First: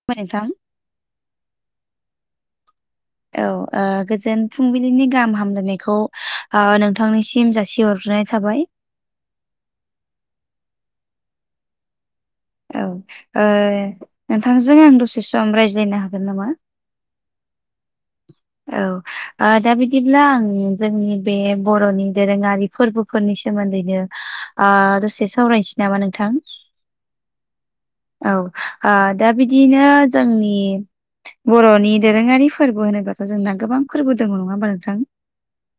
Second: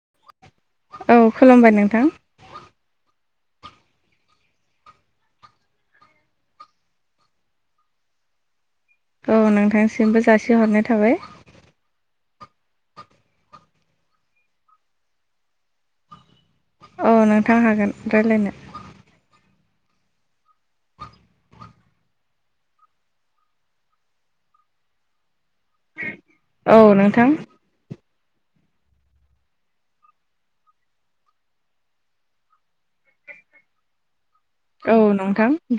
[unintelligible] नोंथां। औ खोनाबाय नोंथां। औ ओ गोजोन फुंबिलिनि गाहाम हामलायनायखौ ओ नोंथांनिसिम जासिहरग्रोनाय थाबाय। औ नोंथांसिमबो जासिहरनाय थाबाय। औ ओ नोंथांजों आं दसे सम रायज्लायनो हागोन नामा? औ नोंथां हागोन रायज्लायनो। औ ओ दा बिदिब्ला आं जोंनि बे बर'नि दोरोङारि। फोरबोफोरनि सोमोन्दैनो आ दसे सावराय नामा नोंथां? औ नोंथां औ ओ दा बिदिनो जोंनि। बर'नि दोरोङारि फोरबो होनोबाथ' जोंना गोबां। फोरबो दङ नङा होमबा औ नोंथां?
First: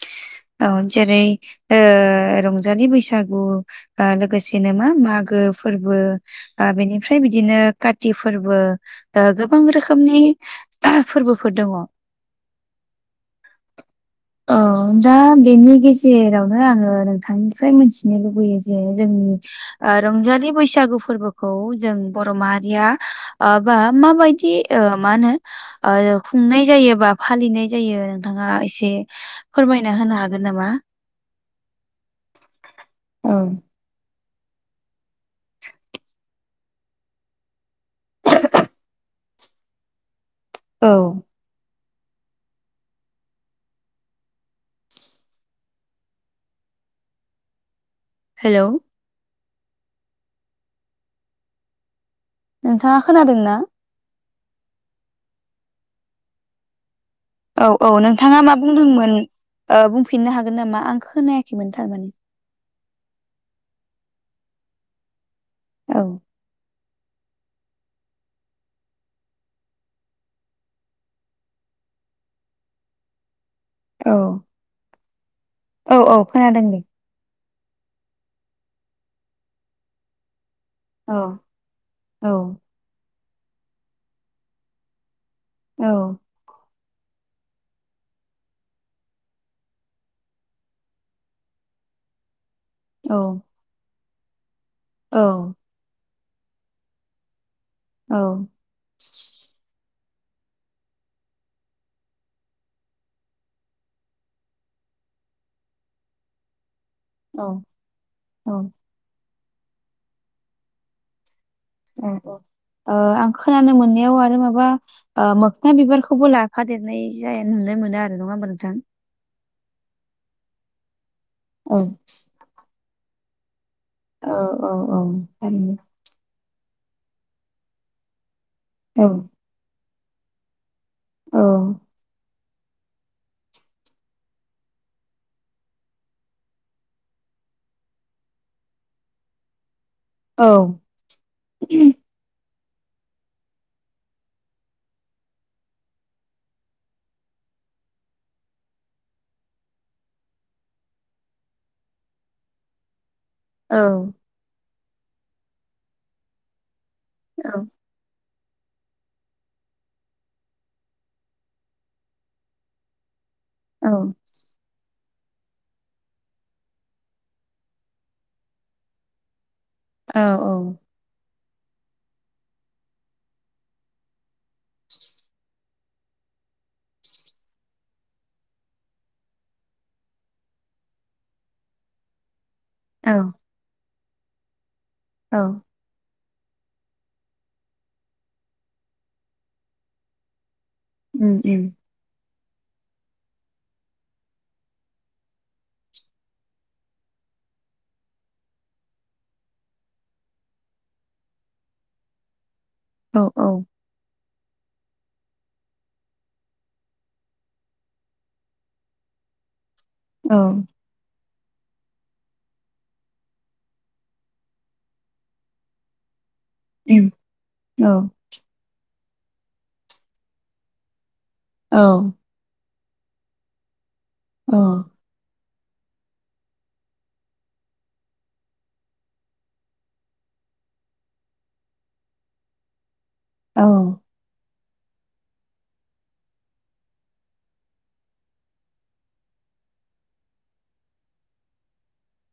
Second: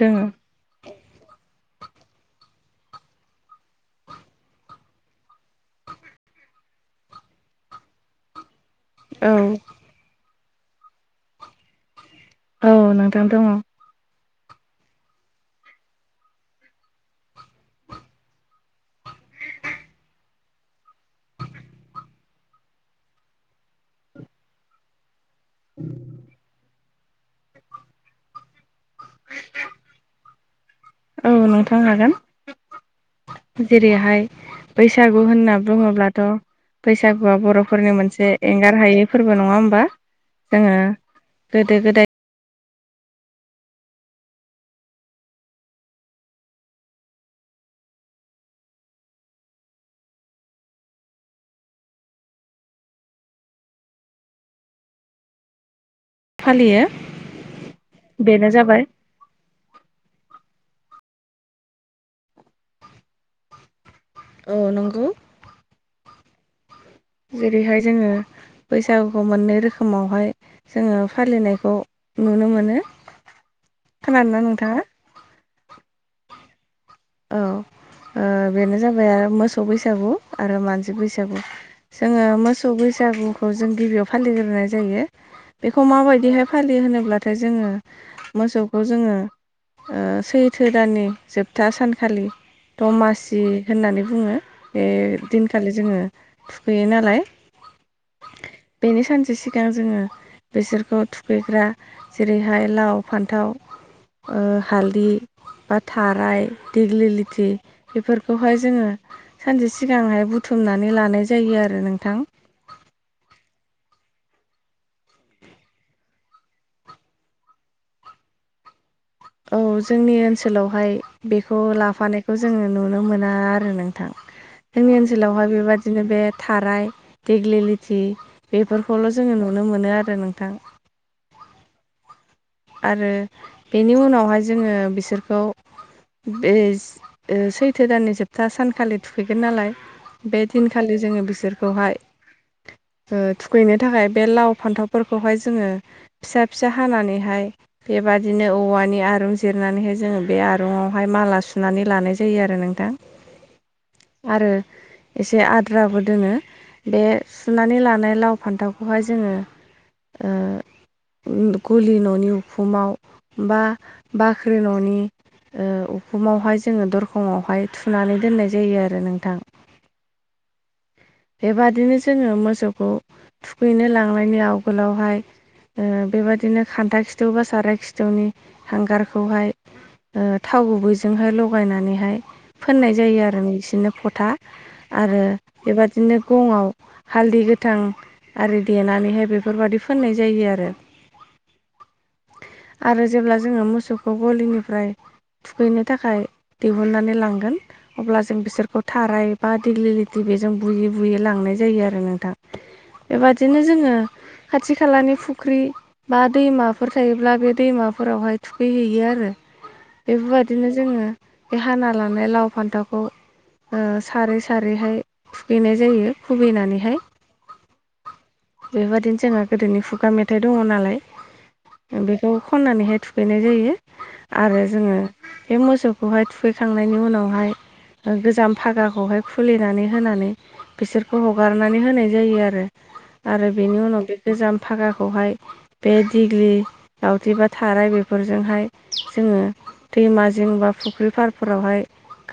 दोङो औ जेरै ओ रंजालि बैसागु। ओ लोगोसेनो मा मागो फोरबो। ओ बेनिफ्राय बिदिनो काति फोरबो। ओ औ गोबां रोखोमनि फोरबोफोर दङ। औ नोंथां दङ। ओ। अ दा बेनि गेजेरावनो आङो नोंथांनिफ्राय मिथिनो लुबैयो जे जोंनि ओ रंजालि बैसागु फोरबोखौ जों बर' माहारिया ओ बा माबायदि ओ मा होनो ओ खुंनाय जायो बा फालिनाय जायो नोंथाङा एसे फोरमायना होनो हागोन नामा? औ नोंथां हागोन। [unintelligible] जेरैहाय बैसागु होनना बुङोब्लाथ' बैसागुआ बर' फोरनि मोनसे एंगार हायै फोरबो नङा होमबा जोङो औ गोदो गोदाय हेलौ? नोंथाङा खोनादों ना? फालियो। औ औ नोंथाङा बेनो मा जाबाय बुंदोंमोन ओ बुंफिननो हागोन नामा आं खोनायाखैमोन थारमाने? अ नंगौ। औ। जेरैहाय जोङो बैसागुखौ मोननै रोखोमावहाय जोङो फालिनायखौ नुनो मोनो खोनादोंना नोंथाङा? औ औ खोनादों दे। औ ओ बेनो जाबाय आरो मोसौ बैसागु आरो मान सि औ बैसागु जोङो औ मोसौ बैसागुखौ जों गिबियाव फालिग्रोनाय जायो। औ बेखौ माबायदिहाय फालियो होनोब्लाथाय जोङो मोसौखौ जोङो ओ सैथो दाननि जोबथा सान खालि औ दमासि होननानै बुङो बे औ दिनखालि जोङो थुखैयो नालाय औ। बेनि सानसे सिगां जोङो बेसोरखौ थुखैग्रा जेरैहाय लाव फान्थाव ओ हालदि बा थाराय देग्लि लोथि औ औ बेफोरखौहाय जोङो सानसे सिगांहाय बुथुमनानै लानाय जायोआरो। औ आं खोनानो मोननायाव आरो माबा ओ मोख्ना बिबारखौबो लाफा देरनाय जाय नुनो मोनो आरो नङा होमबा नोंथां? औ जोंनि ओनसोलावहाय बेखौ औ लाफानायखौ जोङो नुनो मोना आरो नों थां औ औ जोंनि औ ओनसोलावहाय थारैनो बेबायदिनो बे थाराय देग्लि लिथि औ बेफोरखौल' जोङो नुनो मोनो आरो नोंथां। औ। आरो बेनि उनावहाय जोङो बिसोरखौ बेज ओ सैथो दाननि जोबथा सानखालि थुखैगोन नालाय औ बे दिनखालि जोङो बिसोरखौहाय ओ थुखैनो थाखाय बे लाव फान्थावफोरखौहाय जोङो फिसा फिसा हानानैहाय बेबादिनो औवानि आरुं जिरनानैहाय जोङो बे आरुंआवहाय माला सु सुनानै लानाय जायो आरो नोंथां। औ। आरो एसे आद्राबो दोङो बे सुनानै लानाय लाव फान्थावखौहाय जोङो ओ उम गलि न नि उखुमाव बा बाख्रि न नि ओ उखुमावहाय जोङो दरखं आवहाय थुनानै दोननाय जायो आरो नोंथां औ औ बेबादिनो जोङो मोसौखौ थुखैनो लांनायनि आवगोलावहाय ओ बेबायदिनो खान्था खिथु बा साराय खिथुनि हांगारखौहाय ओ थाव गुबैजोंहाय लगायनानैहाय फोननाय जायो औ आरो बिसिनो फथा आरो औ बेबादि नो गङाव हालदै गोथां आरो देनानैहाय बेफोरबादि फोननाय जायो आरो उम उम आरो जेब्ला जोङो मोसौखौ गलिनिफ्राय थुखैनो थाखाय दिहुननानै लांगोन अब्ला जों बिसोरखौ थाराय बा दिग्लिलिथि बेजों बुयै बुयै लांनाय जायो आरो नोंथां औ औ बेबादिनो जोङो खाथि खालानि फुख्रि बा दैमाफोर थायोब्ला बे दैमाफोरावहाय थुखैहैयो आरो औ बेफोरबादिनो जोङो बे हाना लानाय लाव फान्थावखौ ओ सारै सारैहाय थुखैनाय जायो खुबैनानैहाय उम औ बेबादिनो जोङो गोदोनि खुगा मेथाइ दङ नालाय औ खौ खननानैहाय थुखैनाय जायो औ आरो जोङो बे मोसौखौहाय थुखैखांनायनि उनावहाय ओ गोजाम फागाखौहाय खुलिनानै होनानै बिसोरखौ हगारनानै होनाय जायो आरो आरो औ बेनि उनाव बे गोजाम फागाखौहाय बे दिग्लि लावथि बा थाराय बेफोरजोंहाय जोङो दैमा जिं बा फुख्रि फारफोरावहाय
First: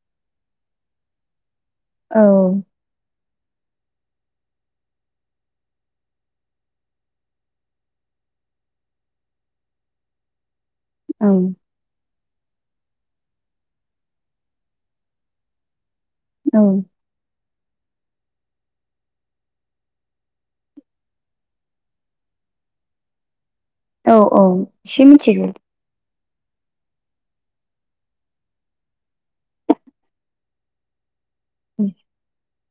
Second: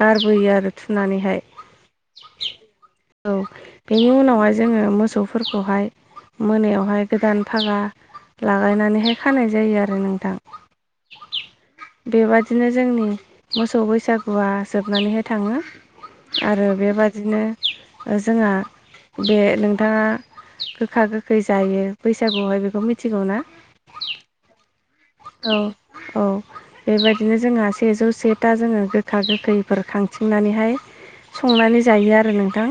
गारबोयो आरो थुनानैहाय औ औ बेनि उनावहाय जोङो मोसौफोरखौहाय मोनायावहाय गोदान फागा लागायनानैहाय खानाय जायो आरो नोंथां औ बेबादिनो जोंनि मोसौ बैसागुआ जोबनानैहाय थाङो ओं आरो बेबादिनो ओ जोंहा बे नोंथाङा गोखा गोखै जायो बैसागुआवहाय बेखौ मिथिगौ ना औ औ एसे मिनथिगौ औ औ बेबायदिनो जोंहा सेजौ सेथा जोङो गोखा गोखैफोर खांथिंनानैहाय सं जायो आरो नोंथां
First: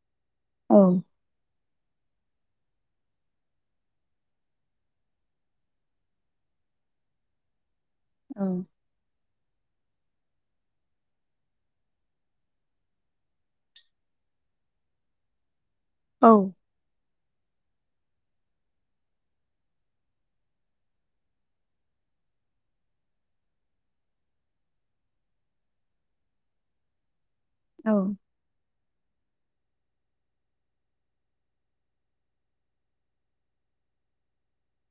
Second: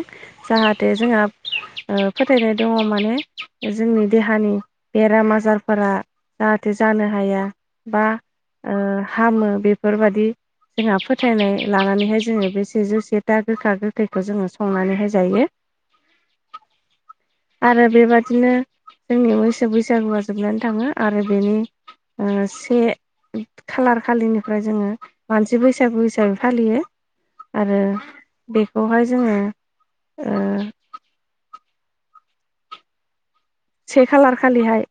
औ जाहाथे जोंहा ओ फोथायनाय दङ माने जोंनि देहानि बेराम आजारफोरा जाहाथे जानो हाया बा औ ओ हामो बेफोरबादि जोंहा फोथायनाय लानानैहाय जोङो बे सेजौ से था गोखा गो खैखौ जोङो संनानैहाय जायो औ आरो बेबादिनो जोंनि मैसो बैसागुआ जोबनानै थाङो आरो बेनि ओ से खालार खालिनिफ्राय जोङो मानसि बैसागु हिसाबै फालियो आरो औ बेखौहाय जोङो ओ से खालार खालिहाय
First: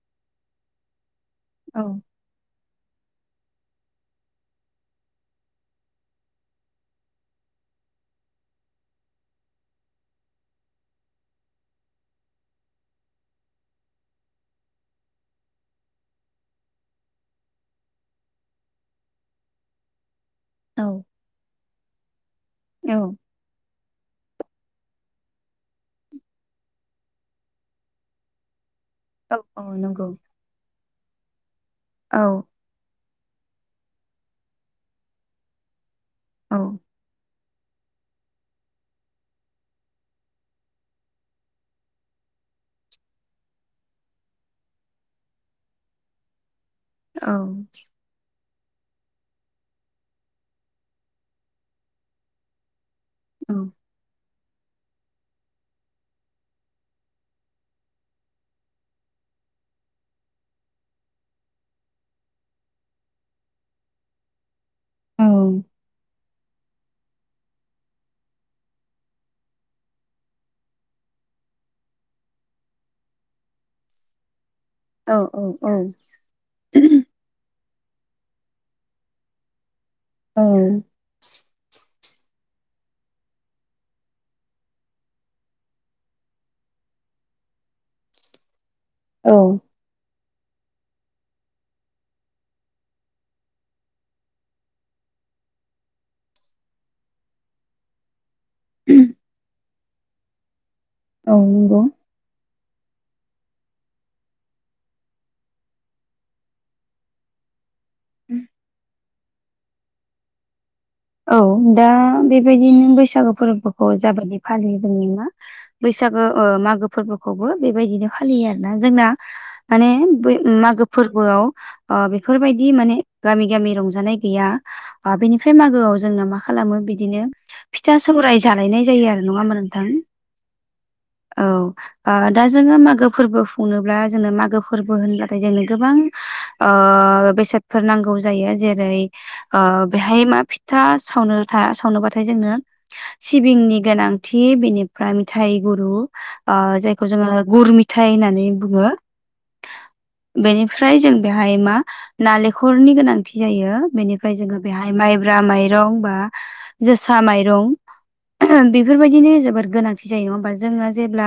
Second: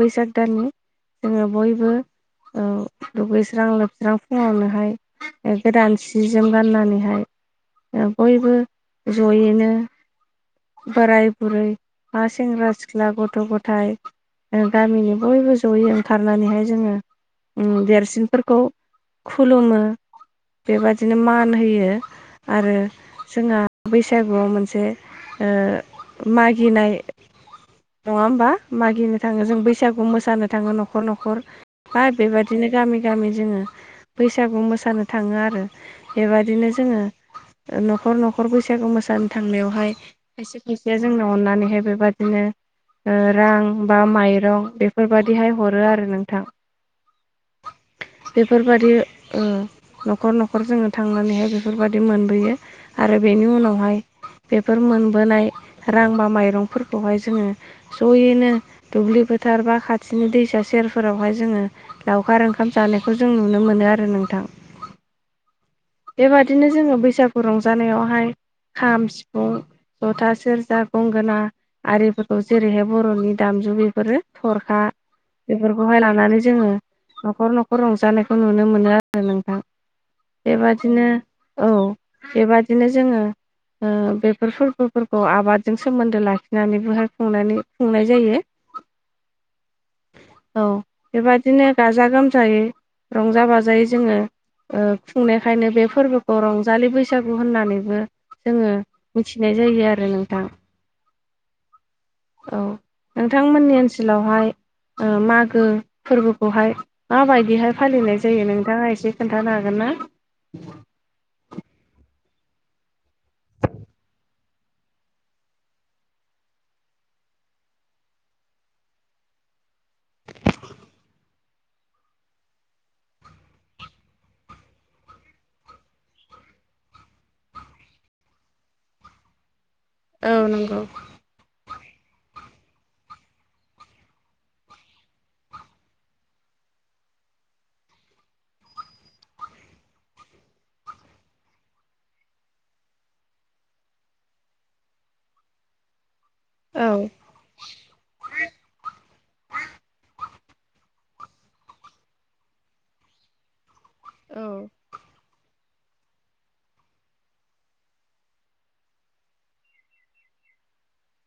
बैसाग दाननि जोङो बयबो ओ [inaudible] दुगैस्रां लोबस्रां फुङावनोहाय ओ गोदान सि जोम गाननानैहाय ओ बयबो जयैनो बोराय बुरै बा सेंग्रा सिख्ला गथ' गथाय ओ गामिनि बयबो जयै ओंखारनानैहाय जोङो उम देरसिनफोरखौ खुलुमो औ बेबादिनो मान होयो आरो औ जोंहा बैसागुआव मोनसे ओ मागिनाय नङा होमबा मागिनो थाङो जों औ बैसागु नंगौ मोसानो थाङो न'खर न'खर मा औ बेबायदिनो गामि गामि जोङो बैसागु मोसानो थाङो आरो औ बेबदिनो जोङो ओ न'खर न'खर बैसागु मोसानो थांनायावहाय खायसे खायसेया जोंनो अननानैहाय बेबादिनो ओ रां बा माइरं बेफोरबायदिहाय हरो आरो नोंथां औ [unintelligible] बेफोरबादि ओ न'खर न'खर जोङो थांनानैहाय बेफोरबायदि मोनबोयो आरो बेनि उनावहाय बेफोर मोनबोनाय रां बा माइरंफोरखौहाय जोङो ज'यैनो दुब्लि फोथार बा खाथिनि दैसा सेरफोरावहाय जोङो लावखार ओंखाम जानायखौ जों नुनो मोनो आरो नोंथां। औ बेबादिनो जोङो बैसागु रंजानायावहाय खाम सिफुं जथा सेरजा गंगोना आरिफोरखौ जेरैहाय बर'नि दामजु बेफोरो थरखा औ औ बेफोरखौहाय लानानै जोङो न'खर न'खर रंजानायखौ नुनो मोनो आरो नोंथां नंगौ बेबादिनो औ बेबादिनो जोङो ओ बेफोर फोरबोफोरखौ आबादजों सोमोन्दो लाखिनानैबोहाय खुंनानै खुंनाय जायो औ औ बेबायदिनो गाजा गोमजायै रंजा बाजायै जोङो ओ खुंनायखायनो बे फोरबोखौ रंजालि बैसागु होननानैबो जोङो मिथिनाय जायो आरो नोंथां औ नंगौ औ नोंथां मोननि ओनसोलावहाय ओ मागो फोरबोखौहाय माबायदिहाय फालिनाय जायो नोंथाङा एसे खोन्थानो हागोन ना? औ दा बेबायदिनो बैसागु फोरबोखौ जाबायदि फालियो जोंनि मा बैसागो ओ मागो फोरबोखौबो बेबायदिनो फालियो आरोना जोंना माने बै मागो फोरबोआव अ बेफोरबायदि माने गामि गामि रंजानाय गैया आ बेनिफ्राय मागो मागोआव जोंना मा खालामो बिदिनो फिथा सौराय जालायनाय जायो आरो नङा होमबा नोंथां औ नंगौ औ ओ दा जोङो मागो फोरबो खुंनोब्ला जोंनो मागो फोरबो होनब्लाथाय जोंनो गोबां ओ बेसादफोर नांगौ जायो जेरै ओ बेहाय मा फिथा फिथा सावनो था सावनोबाथाय जोंनो। सिबिंनि गोनांथि बिनिफ्राय मिथाय गुरु औ जायखौ जोङो गुर माथाय। मिथायाइ होननानै बुङो बेनिफ्राय जों बेहाय मा नालेंखरनि गोनांथि जायो बेनिफ्राय औ जोङो बेहाय माइब्रा माइरं बा जोसा माइरं ओहोम बेफोरबायदिनो जोबोद गोनांथि जायो नङा होमबा जोङो जेब्ला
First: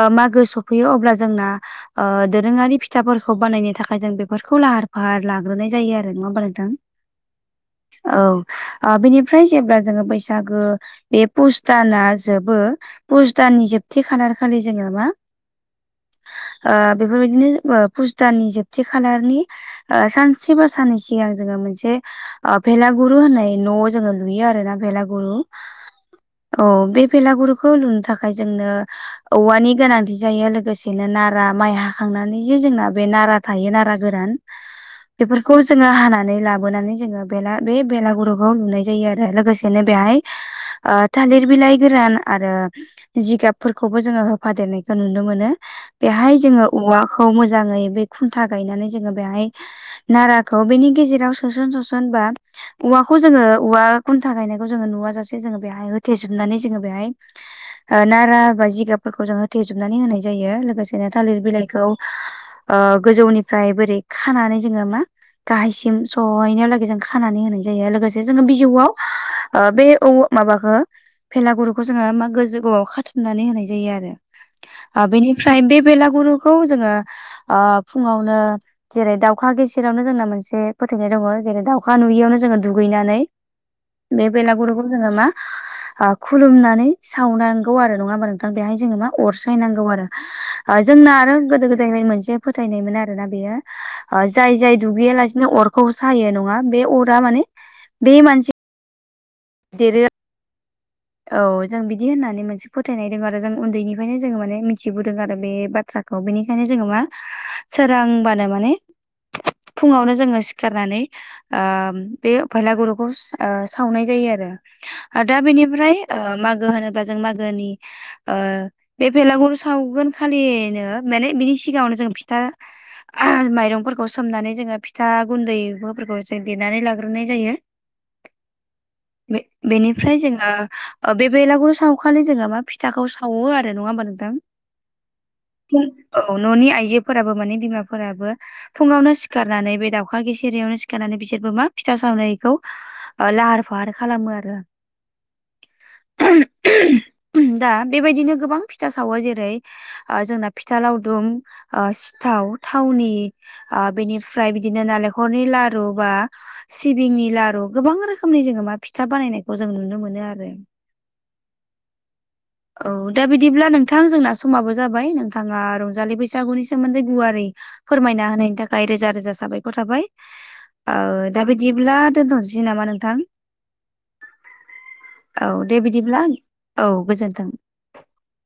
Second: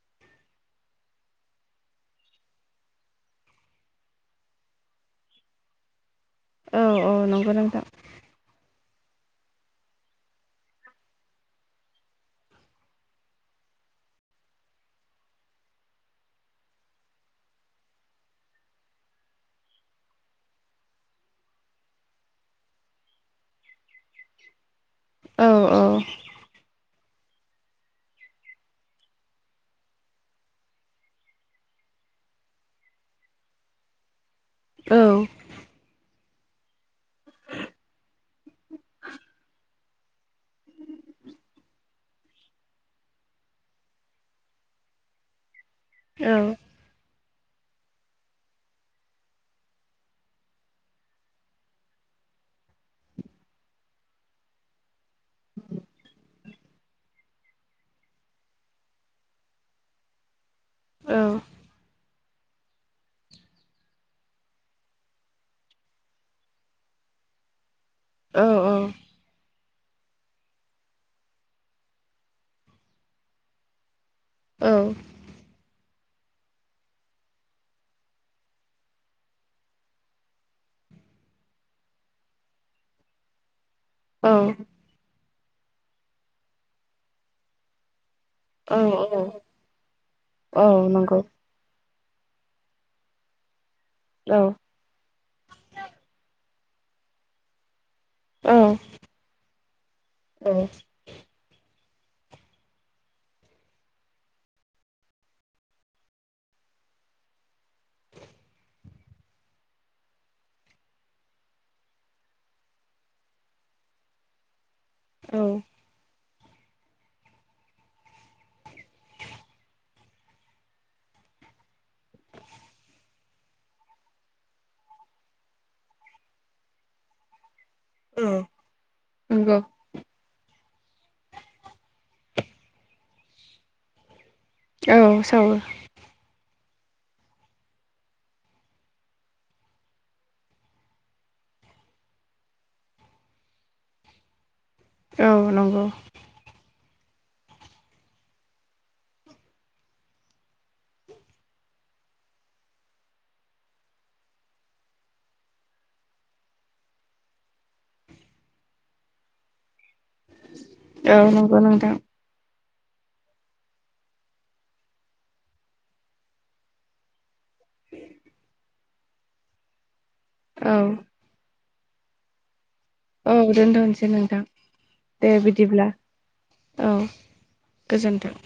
ओ मागो सफैयो अब्ला जोंना ओ दोरोङारि फिथाफोरखौ बानायनो थाखाय जों बेफोरखौ लाहार फाहार लाग्रोनाय जायो आरो नङा होनब्ला नोंथां औ औ नंगौ नोंथां औ ओ बेनिफ्राय जेब्ला जोङो बैसागो बे पुसदाना जोबो बुस दाननि जोबथि खालार खालि जोङो मा ओ बेफोरबायदिनो फुसदाननि जोबथि खालारनि सानसे बा साननै सिगां जोङो मोनसे। भेलागुरु होननाय न'आव जोङो लुयो आरोना भेलागुरु औ औ बे बेलागुरुखौ लुनो थाखाय जोंनो। औवानि गोनांथि जायो लोगोसेनो नारा माइ हाखांनानै जे जोंना बे नारा थायो नारा गोरान। औ बेफोरखौ जोङो हानानै लाबोनानै जोङो। बे बेलागुरुखौ लुनाय जायो आरो लोगोसेनो बेहाय थालिर बिलाइ गोरान आरो जिगाबफोरखौबो होफादेरनायखौ नुनो मोनो बेहाय औवाखौ मोजाङै बे खुन्था गायनानै जोङो बेहाय। नाराखौ बेनि गेजेराव सोसन सोसनबा औवाखौ जोङो औवा खुन्था गायनायखौ जोङो नुवाजासे बेहाय होथेेजोबनानै जोङो बेहाय। नारा बा जिगाबफोरखौ जोङो होथेजोबनानै होनाय जायो लोगोसेनो औ थालिर बिलाइखौ। गोजौनिफ्राय बोरै खानानै जोङो मा गाहायसिम सहैनाय लागै खाना होनाय जायो लोगोसे जोङो बिजौआव बे औ माबाखौ फेलागुरुखौ जोङो मा गोजौआव खाथुमनानै होनाय जायो आरो। बेनिफ्राय बे बेलागुरुखौ जोङो फुङावनो जेरै दावखा गेेसिरियावनो जोंना मोनसे फोथानाय दङ। जेरै दाउखा नुयियावनो जोङो दुगैनानै बे औ बेलागुरुखौ। जोङो मा खुलुमनानै सावनांगौ आरो नङा होमबा। बेहाय जोङो मा औ अर सायनांगौ आरो औ जोंना नंगौ आरो गोदो गोदायनिफ्राय मोनसे। फोथायनायमोन आरोना बेयो जाय जाय दुगैया लासिनो अरखौ। सायो नङा बे अरा माने बे माने औ। देरै [inaudible] औ जों बिदि होननानै मोनसे फोथायनाय दं आरो जों उन्दैनिफ्रायनो जोङो माने मिथिबोदों आरो बे बाथ्राखौ। बिनिखायनो जोङो मा सोरांबानो माने। फुङावनो जोङो सिखारनानै। बे फैलागुरुखौ सावनाय जायो आरो दा बेनिफ्राय मागो होनोब्ला जों मागोनि। बे बेलागुर सावगोन खालिनो माने बिनि सिगाङनो जों फिथा। माइरंफोरखौ सोमनानै जोंङो फिथा गुन्दैफोरखौ जों देनानै लाग्रोनाय जायो। औ बेनि बेनिफ्राय जोंङो बेलागुरु सावखालि जोंङो मा फिथाखौ सौवो आरो नंङा होमबा नोंथां। औ सावो। औ न'नि आइजोफोराबो माने बिमाफोराबो फुंङावनो सिखारनानै बे दाउला गिसिरियावनो सिखारनानै बिसोरबो मा फिथा सावनायखौ। लाहार फाहार खालामो आरो। औ नंगौव दा बेबायदिनो गोबां फिथा सावो जेरै जोंना फिथा लावदुम सिथाव थावनि बेनिफ्राय बिदिनो नालेंखरनि लारु बा सिबिंनि लारु गोबां रोखोम। रोखोमनि जोंङो मा फिथा बानायनायखौ जों नुनो मोनो आरो औव नंगौव नोंथां। दा बिदिब्ला नोंथां जोंना समाबो जाबाय नोंथांङा रंजालि बैसागुनि सोमोन्दै गुवारै। फोरमायना होनायनि थाखाय रोजा रोजा साबायखर थाबाय। औ दा बिदिब्ला दोनथ'नोसै नामा नोंथां? औ दोनथ'नोसै नोंथां औव दे बिदिब्ला औ गोजोनथों। गोजोन्थों।